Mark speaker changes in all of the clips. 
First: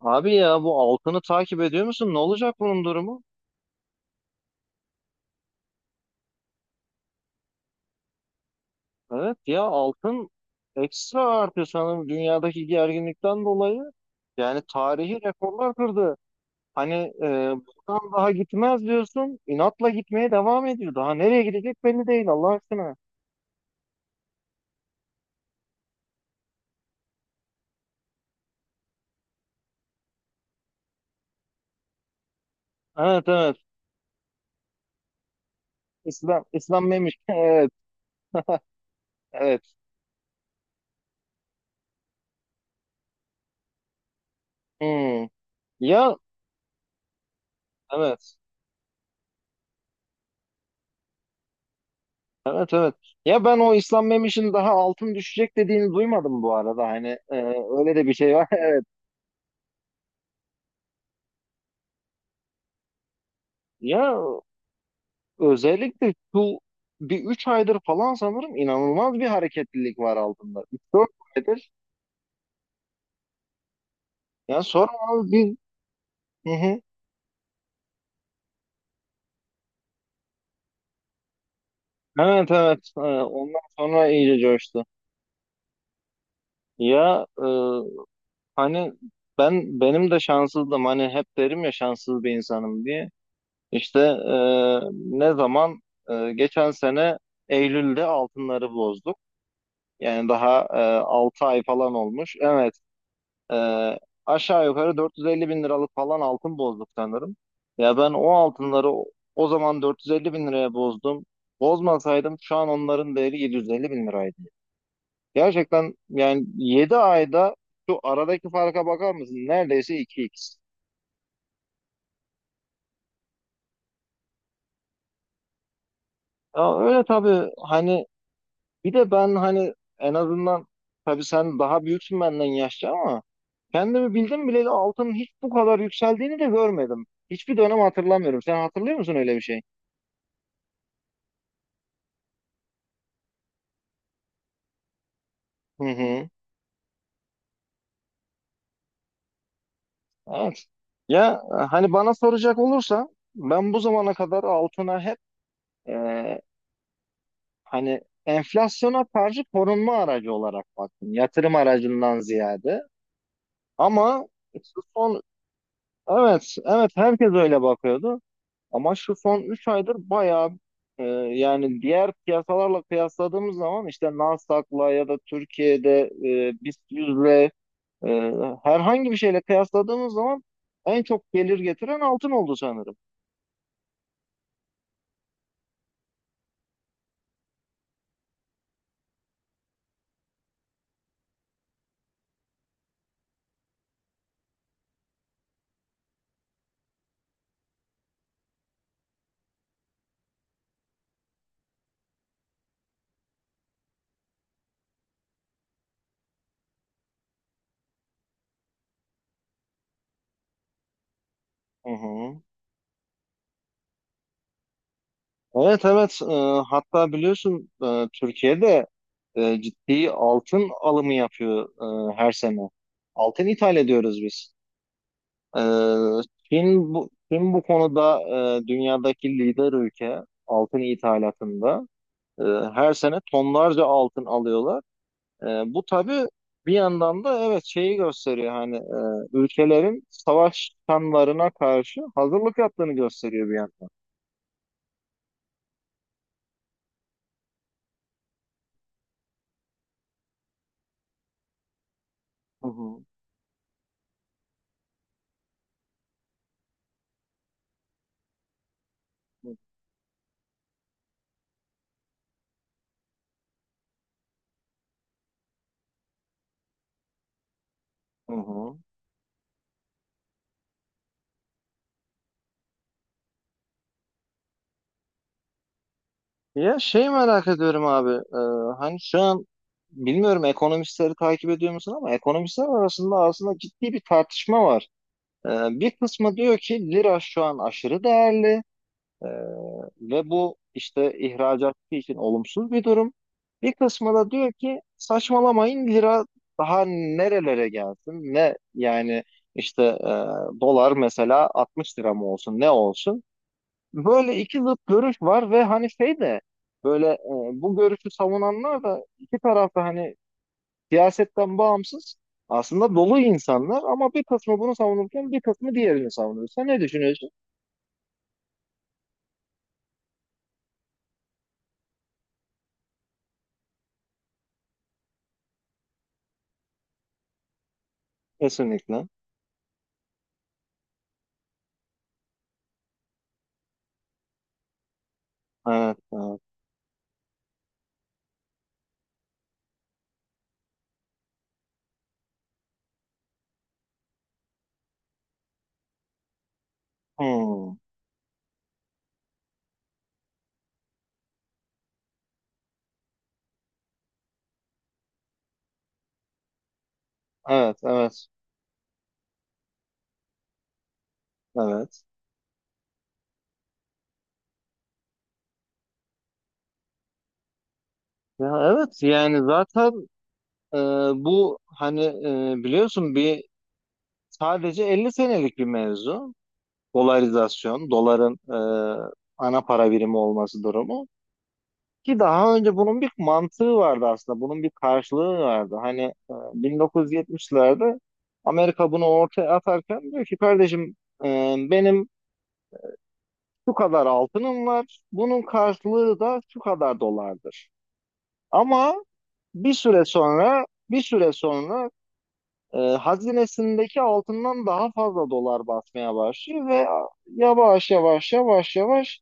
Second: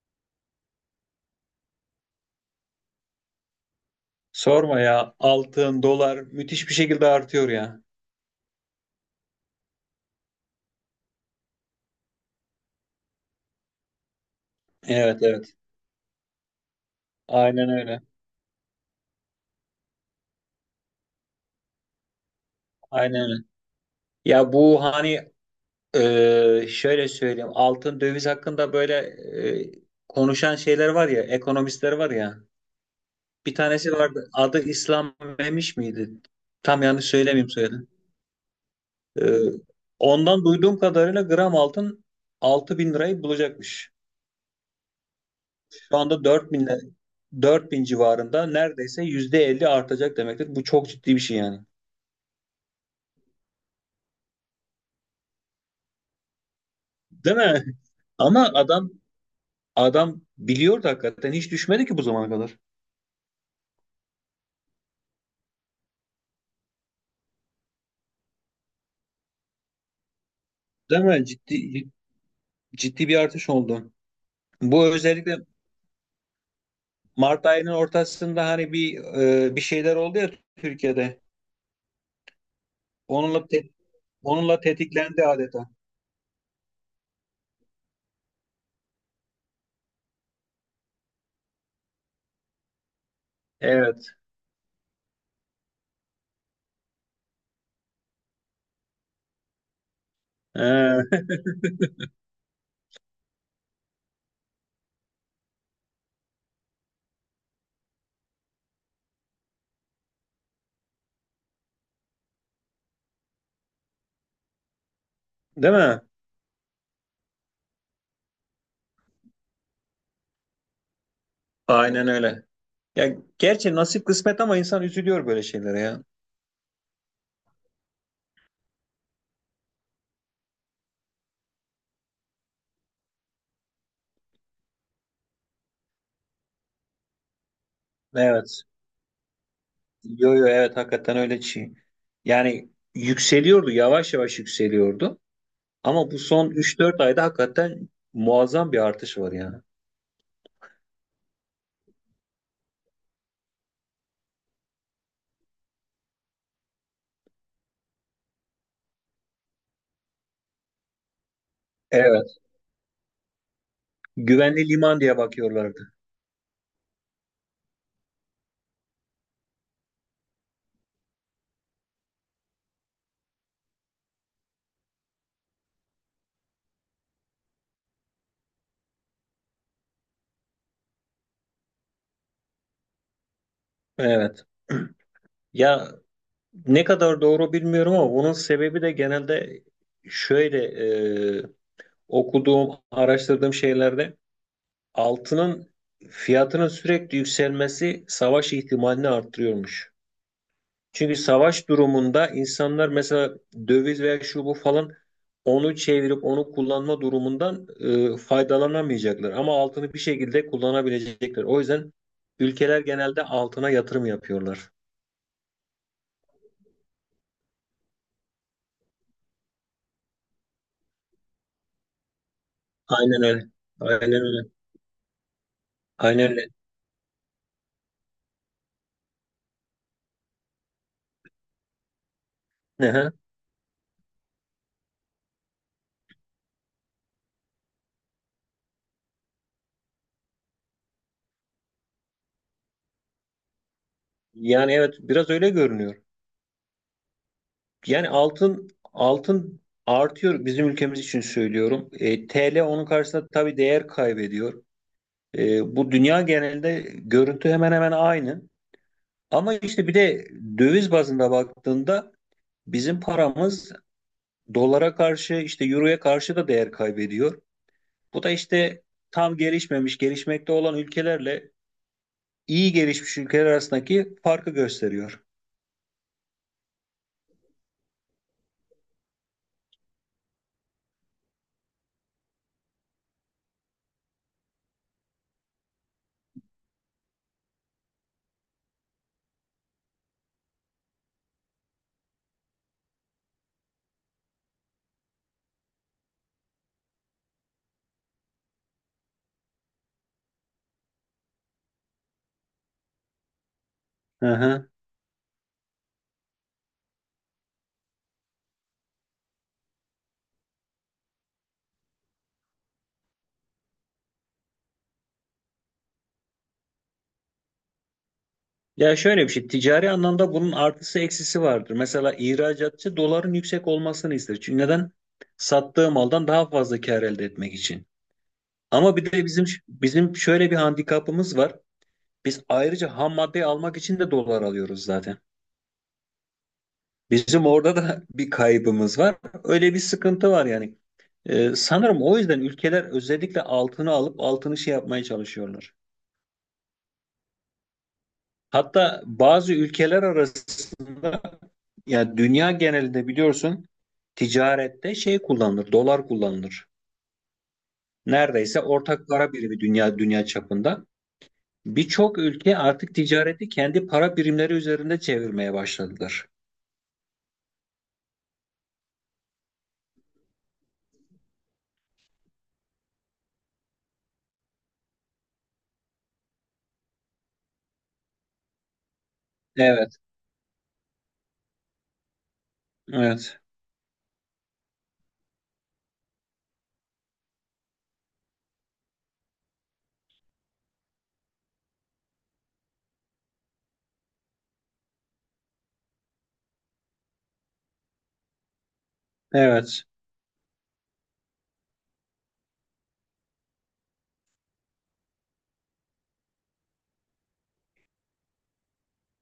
Speaker 1: Abi ya bu altını takip ediyor musun? Ne olacak bunun durumu?
Speaker 2: Sorma ya. Altın, dolar müthiş bir şekilde artıyor ya.
Speaker 1: Evet ya altın ekstra artıyor sanırım dünyadaki gerginlikten dolayı. Yani tarihi
Speaker 2: Evet evet.
Speaker 1: rekorlar kırdı. Hani e,
Speaker 2: Aynen öyle.
Speaker 1: buradan daha gitmez diyorsun. İnatla gitmeye devam ediyor. Daha nereye gidecek belli değil Allah aşkına.
Speaker 2: Aynen öyle. Ya bu hani şöyle söyleyeyim. Altın döviz hakkında böyle e, konuşan şeyler var ya. Ekonomistler var ya.
Speaker 1: Evet,
Speaker 2: Bir
Speaker 1: evet.
Speaker 2: tanesi vardı. Adı İslam Memiş miydi?
Speaker 1: İslam
Speaker 2: Tam
Speaker 1: İslam
Speaker 2: yanlış
Speaker 1: neymiş?
Speaker 2: söylemeyeyim
Speaker 1: Evet,
Speaker 2: söyledim. E,
Speaker 1: evet.
Speaker 2: ondan duyduğum kadarıyla gram altın 6.000 lirayı bulacakmış.
Speaker 1: Hmm.
Speaker 2: Şu
Speaker 1: Ya,
Speaker 2: anda 4.000 4.000
Speaker 1: evet.
Speaker 2: civarında neredeyse %50 artacak demektir. Bu çok ciddi bir şey yani.
Speaker 1: Evet, evet. Ya ben o İslam Memiş'in daha altın düşecek dediğini duymadım bu arada. Hani
Speaker 2: Değil mi?
Speaker 1: öyle de bir şey var.
Speaker 2: Ama
Speaker 1: Evet.
Speaker 2: adam biliyordu hakikaten hiç düşmedi ki bu zamana kadar.
Speaker 1: Ya özellikle şu bir 3 aydır falan sanırım inanılmaz bir hareketlilik var altında. üç
Speaker 2: Değil
Speaker 1: dört
Speaker 2: mi?
Speaker 1: aydır.
Speaker 2: Ciddi ciddi bir artış oldu.
Speaker 1: Ya
Speaker 2: Bu
Speaker 1: sonra abi
Speaker 2: özellikle
Speaker 1: biz. Hı hı.
Speaker 2: Mart ayının ortasında hani bir şeyler oldu ya Türkiye'de.
Speaker 1: Evet, evet.
Speaker 2: Onunla
Speaker 1: Ondan
Speaker 2: te-
Speaker 1: sonra iyice
Speaker 2: onunla
Speaker 1: coştu.
Speaker 2: tetiklendi adeta.
Speaker 1: Ya hani benim de şanssızdım. Hani hep derim ya şanssız bir insanım diye. İşte
Speaker 2: Evet.
Speaker 1: ne zaman geçen sene Eylül'de altınları bozduk. Yani daha
Speaker 2: Ee,
Speaker 1: 6 ay falan olmuş. Evet. Ee, Aşağı yukarı 450 bin liralık falan altın bozduk sanırım. Ya ben o altınları o zaman 450 bin liraya bozdum. Bozmasaydım şu an onların değeri 750 bin liraydı.
Speaker 2: değil
Speaker 1: Gerçekten
Speaker 2: mi?
Speaker 1: yani 7 ayda şu aradaki farka bakar mısın? Neredeyse iki x.
Speaker 2: Aynen öyle. Ya gerçi nasip kısmet ama insan üzülüyor böyle şeylere ya.
Speaker 1: Ya öyle tabii hani bir de ben hani en azından tabii sen daha büyüksün benden yaşça ama kendimi bildim bileli altının hiç bu kadar yükseldiğini de görmedim. Hiçbir dönem hatırlamıyorum. Sen
Speaker 2: Evet.
Speaker 1: hatırlıyor musun öyle bir şey?
Speaker 2: Yo yo evet hakikaten öyle şey. Yani yükseliyordu, yavaş yavaş yükseliyordu.
Speaker 1: Hı
Speaker 2: Ama bu
Speaker 1: hı.
Speaker 2: son üç dört ayda hakikaten muazzam bir artış var yani.
Speaker 1: Evet. Ya hani bana soracak olursa ben bu zamana kadar altına hep e, hani enflasyona karşı korunma aracı olarak baktım. Yatırım aracından
Speaker 2: Evet.
Speaker 1: ziyade. Ama
Speaker 2: Güvenli
Speaker 1: şu
Speaker 2: liman diye
Speaker 1: son.
Speaker 2: bakıyorlardı.
Speaker 1: Evet, evet. Herkes öyle bakıyordu. Ama şu son 3 aydır bayağı yani diğer piyasalarla kıyasladığımız zaman işte Nasdaq'la ya da Türkiye'de BIST 100'le e, herhangi bir şeyle kıyasladığımız zaman en çok gelir getiren altın oldu sanırım.
Speaker 2: Evet. Ya ne kadar doğru bilmiyorum ama bunun sebebi de genelde şöyle e, okuduğum, araştırdığım şeylerde altının fiyatının sürekli yükselmesi savaş ihtimalini arttırıyormuş. Çünkü savaş durumunda insanlar mesela döviz veya şu bu falan onu çevirip onu kullanma durumundan faydalanamayacaklar. Ama altını bir şekilde kullanabilecekler. O
Speaker 1: Hı
Speaker 2: yüzden
Speaker 1: hı.
Speaker 2: ülkeler genelde altına yatırım yapıyorlar.
Speaker 1: Evet, evet. Hatta biliyorsun Türkiye'de ciddi altın alımı yapıyor her sene.
Speaker 2: Aynen
Speaker 1: Altın
Speaker 2: öyle.
Speaker 1: ithal
Speaker 2: Aynen
Speaker 1: ediyoruz
Speaker 2: öyle.
Speaker 1: biz. E,
Speaker 2: Aynen öyle.
Speaker 1: Çin bu konuda dünyadaki lider ülke altın ithalatında. E,
Speaker 2: Hı
Speaker 1: Her
Speaker 2: hı.
Speaker 1: sene tonlarca altın alıyorlar. E, Bu tabii bir yandan da evet şeyi gösteriyor hani ülkelerin savaş kanlarına karşı hazırlık yaptığını gösteriyor bir yandan.
Speaker 2: Yani evet biraz öyle görünüyor. Yani altın artıyor bizim ülkemiz için söylüyorum. TL
Speaker 1: Hı
Speaker 2: onun
Speaker 1: hı.
Speaker 2: karşısında tabii değer kaybediyor. Bu dünya genelinde görüntü hemen hemen aynı. Ama işte bir de döviz bazında baktığında bizim paramız dolara karşı işte euroya karşı da değer kaybediyor. Bu da
Speaker 1: Hı hı.
Speaker 2: işte tam gelişmemiş, gelişmekte olan ülkelerle iyi gelişmiş ülkeler arasındaki farkı gösteriyor.
Speaker 1: Ya şey merak ediyorum abi. Hani şu an bilmiyorum ekonomistleri takip ediyor musun ama ekonomistler arasında aslında ciddi bir tartışma var. E, Bir kısmı diyor ki lira şu an aşırı değerli e, ve bu işte ihracatçı için olumsuz bir durum. Bir kısmı da diyor ki saçmalamayın lira daha nerelere gelsin ne yani işte dolar mesela 60 lira mı olsun ne olsun.
Speaker 2: Hı
Speaker 1: Böyle iki
Speaker 2: hı.
Speaker 1: zıt görüş var ve hani şey de böyle bu görüşü savunanlar da iki tarafta hani siyasetten bağımsız aslında dolu insanlar ama bir kısmı bunu savunurken bir kısmı diğerini savunuyor. Sen ne düşünüyorsun?
Speaker 2: Ya şöyle bir şey, ticari anlamda bunun artısı eksisi vardır. Mesela ihracatçı doların yüksek olmasını ister. Çünkü neden? Sattığı maldan daha fazla kar elde etmek için. Ama
Speaker 1: Kesinlikle.
Speaker 2: bir de bizim şöyle bir handikapımız var. Biz ayrıca ham madde almak için de dolar alıyoruz zaten.
Speaker 1: Evet, evet.
Speaker 2: Bizim orada da bir kaybımız var. Öyle bir sıkıntı var yani. Sanırım o yüzden ülkeler özellikle altını alıp altını şey yapmaya çalışıyorlar.
Speaker 1: Hmm.
Speaker 2: Hatta bazı ülkeler arasında ya dünya genelinde biliyorsun ticarette şey kullanılır, dolar kullanılır.
Speaker 1: Evet, evet,
Speaker 2: Neredeyse ortak para birimi dünya çapında.
Speaker 1: evet.
Speaker 2: Birçok ülke artık ticareti kendi para birimleri üzerinde çevirmeye başladılar.
Speaker 1: Ya evet yani zaten e, bu hani biliyorsun bir sadece 50 senelik bir mevzu. Dolarizasyon, doların ana para
Speaker 2: Evet,
Speaker 1: birimi olması durumu. Ki daha önce bunun bir
Speaker 2: evet,
Speaker 1: mantığı vardı aslında. Bunun bir karşılığı vardı. Hani 1970'lerde Amerika bunu ortaya atarken diyor ki kardeşim benim şu kadar altınım var. Bunun karşılığı da şu kadar dolardır. Ama bir
Speaker 2: evet.
Speaker 1: süre sonra bir süre sonra hazinesindeki altından daha fazla dolar basmaya başlıyor ve yavaş yavaş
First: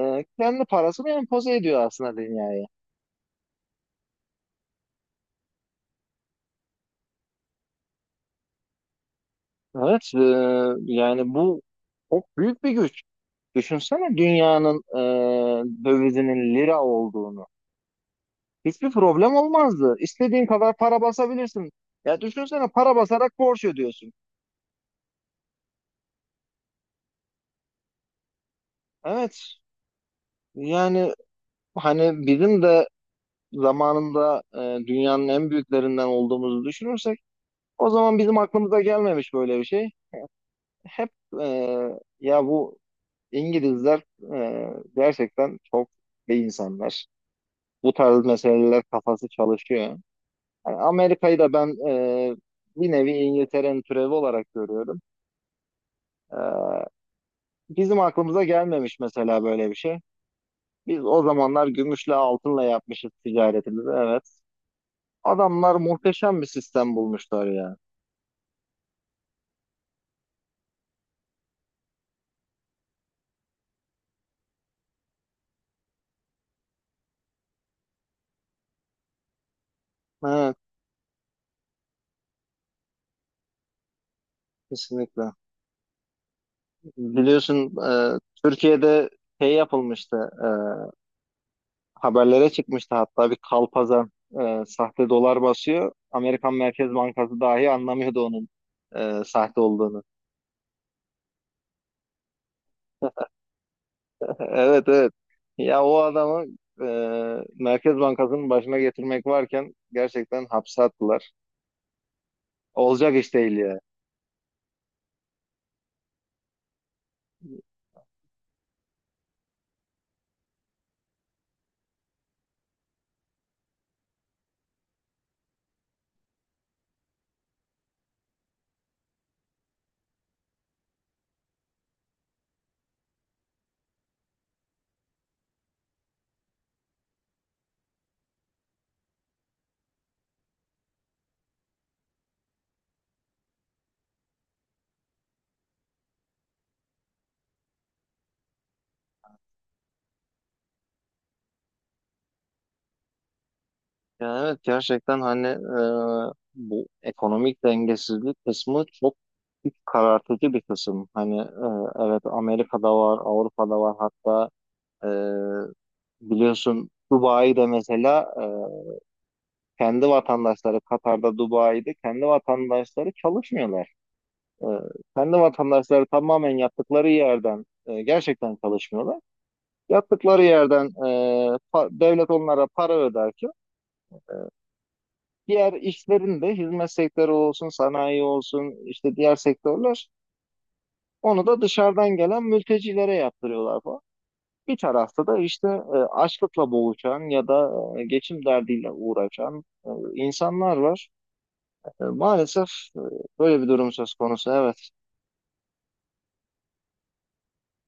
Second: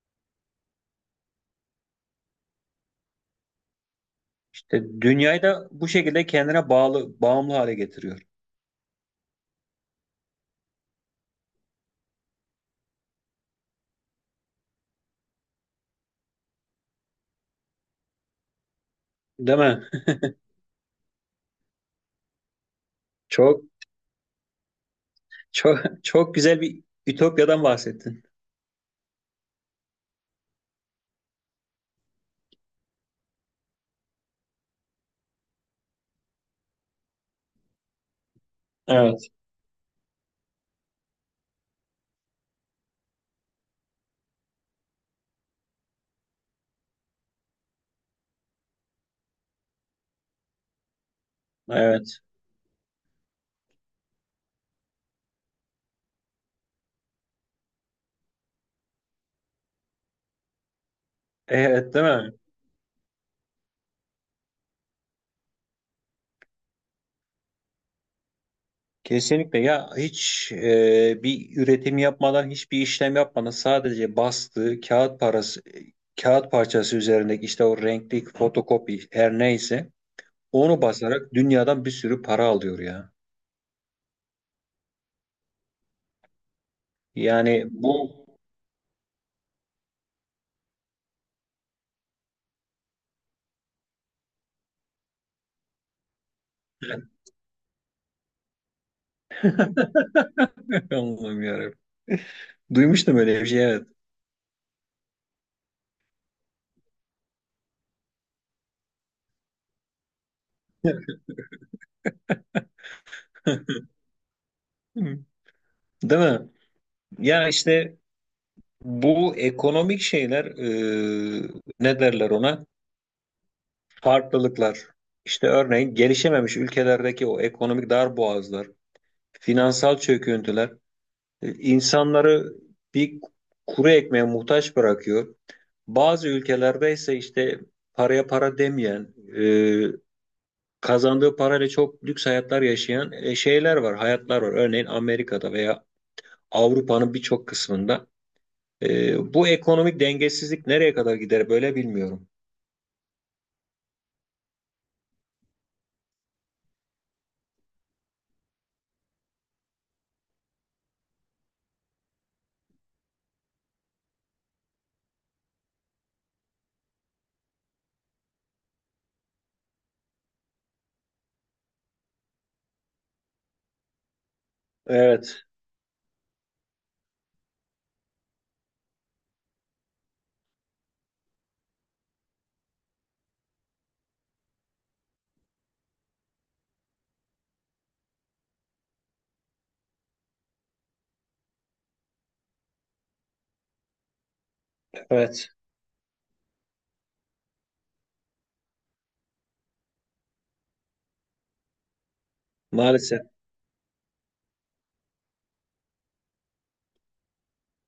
Speaker 1: kendi parasını empoze ediyor aslında dünya.
Speaker 2: İşte dünyayı da bu şekilde kendine bağlı, bağımlı hale getiriyor.
Speaker 1: Evet, yani bu çok büyük bir güç. Düşünsene dünyanın dövizinin lira olduğunu. Hiçbir problem
Speaker 2: Değil mi?
Speaker 1: olmazdı. İstediğin kadar para basabilirsin. Ya düşünsene para basarak
Speaker 2: Çok,
Speaker 1: borç ödüyorsun.
Speaker 2: çok, çok güzel bir ütopyadan bahsettin.
Speaker 1: Evet, yani hani bizim de zamanında dünyanın en büyüklerinden olduğumuzu düşünürsek o zaman bizim aklımıza
Speaker 2: Evet,
Speaker 1: gelmemiş böyle bir şey. Hep e, ya bu İngilizler e, gerçekten çok iyi insanlar. Bu tarz meseleler kafası çalışıyor. Yani Amerika'yı da ben
Speaker 2: evet,
Speaker 1: bir nevi İngiltere'nin türevi olarak görüyorum. E, Bizim aklımıza gelmemiş mesela böyle bir şey. Biz o zamanlar
Speaker 2: evet, değil
Speaker 1: gümüşle
Speaker 2: mi?
Speaker 1: altınla yapmışız ticaretimizi, evet. Adamlar muhteşem bir sistem bulmuşlar ya.
Speaker 2: Kesinlikle ya hiç bir üretim yapmadan hiçbir işlem yapmadan sadece bastığı kağıt parası kağıt parçası üzerindeki işte o renkli fotokopi her neyse
Speaker 1: Evet,
Speaker 2: onu basarak dünyadan bir sürü para alıyor ya.
Speaker 1: kesinlikle.
Speaker 2: Yani
Speaker 1: Biliyorsun
Speaker 2: bu
Speaker 1: Türkiye'de şey yapılmıştı, haberlere çıkmıştı hatta bir kalpazan sahte dolar basıyor. Amerikan Merkez Bankası dahi anlamıyordu onun sahte olduğunu.
Speaker 2: Allah'ım yarabbim. Duymuştum öyle bir şey evet.
Speaker 1: Evet, evet. Ya o adamı e, Merkez Bankası'nın başına getirmek varken gerçekten hapse attılar. Olacak iş değil ya.
Speaker 2: Hı. Değil mi? Ya işte bu ekonomik şeyler ne derler ona? Farklılıklar. İşte örneğin gelişememiş ülkelerdeki o ekonomik darboğazlar, finansal çöküntüler insanları bir kuru ekmeğe muhtaç bırakıyor. Bazı ülkelerde ise işte paraya para demeyen, kazandığı parayla çok lüks hayatlar yaşayan şeyler var, hayatlar var. Örneğin Amerika'da veya Avrupa'nın birçok kısmında. Bu ekonomik dengesizlik nereye kadar gider böyle bilmiyorum.
Speaker 1: Ya evet gerçekten hani bu ekonomik dengesizlik kısmı çok iç karartıcı bir kısım. Hani evet Amerika'da var, Avrupa'da var hatta e, biliyorsun Dubai'de mesela kendi vatandaşları Katar'da, Dubai'de kendi vatandaşları çalışmıyorlar. E, Kendi
Speaker 2: Evet,
Speaker 1: vatandaşları tamamen yaptıkları yerden gerçekten çalışmıyorlar. Yaptıkları yerden devlet onlara para öderken diğer işlerin de hizmet sektörü olsun, sanayi olsun, işte diğer sektörler onu da dışarıdan gelen mültecilere yaptırıyorlar falan. Bir tarafta da
Speaker 2: evet.
Speaker 1: işte açlıkla boğuşan ya da geçim derdiyle uğraşan insanlar var. Maalesef e,
Speaker 2: Maalesef.
Speaker 1: böyle bir durum söz konusu, evet.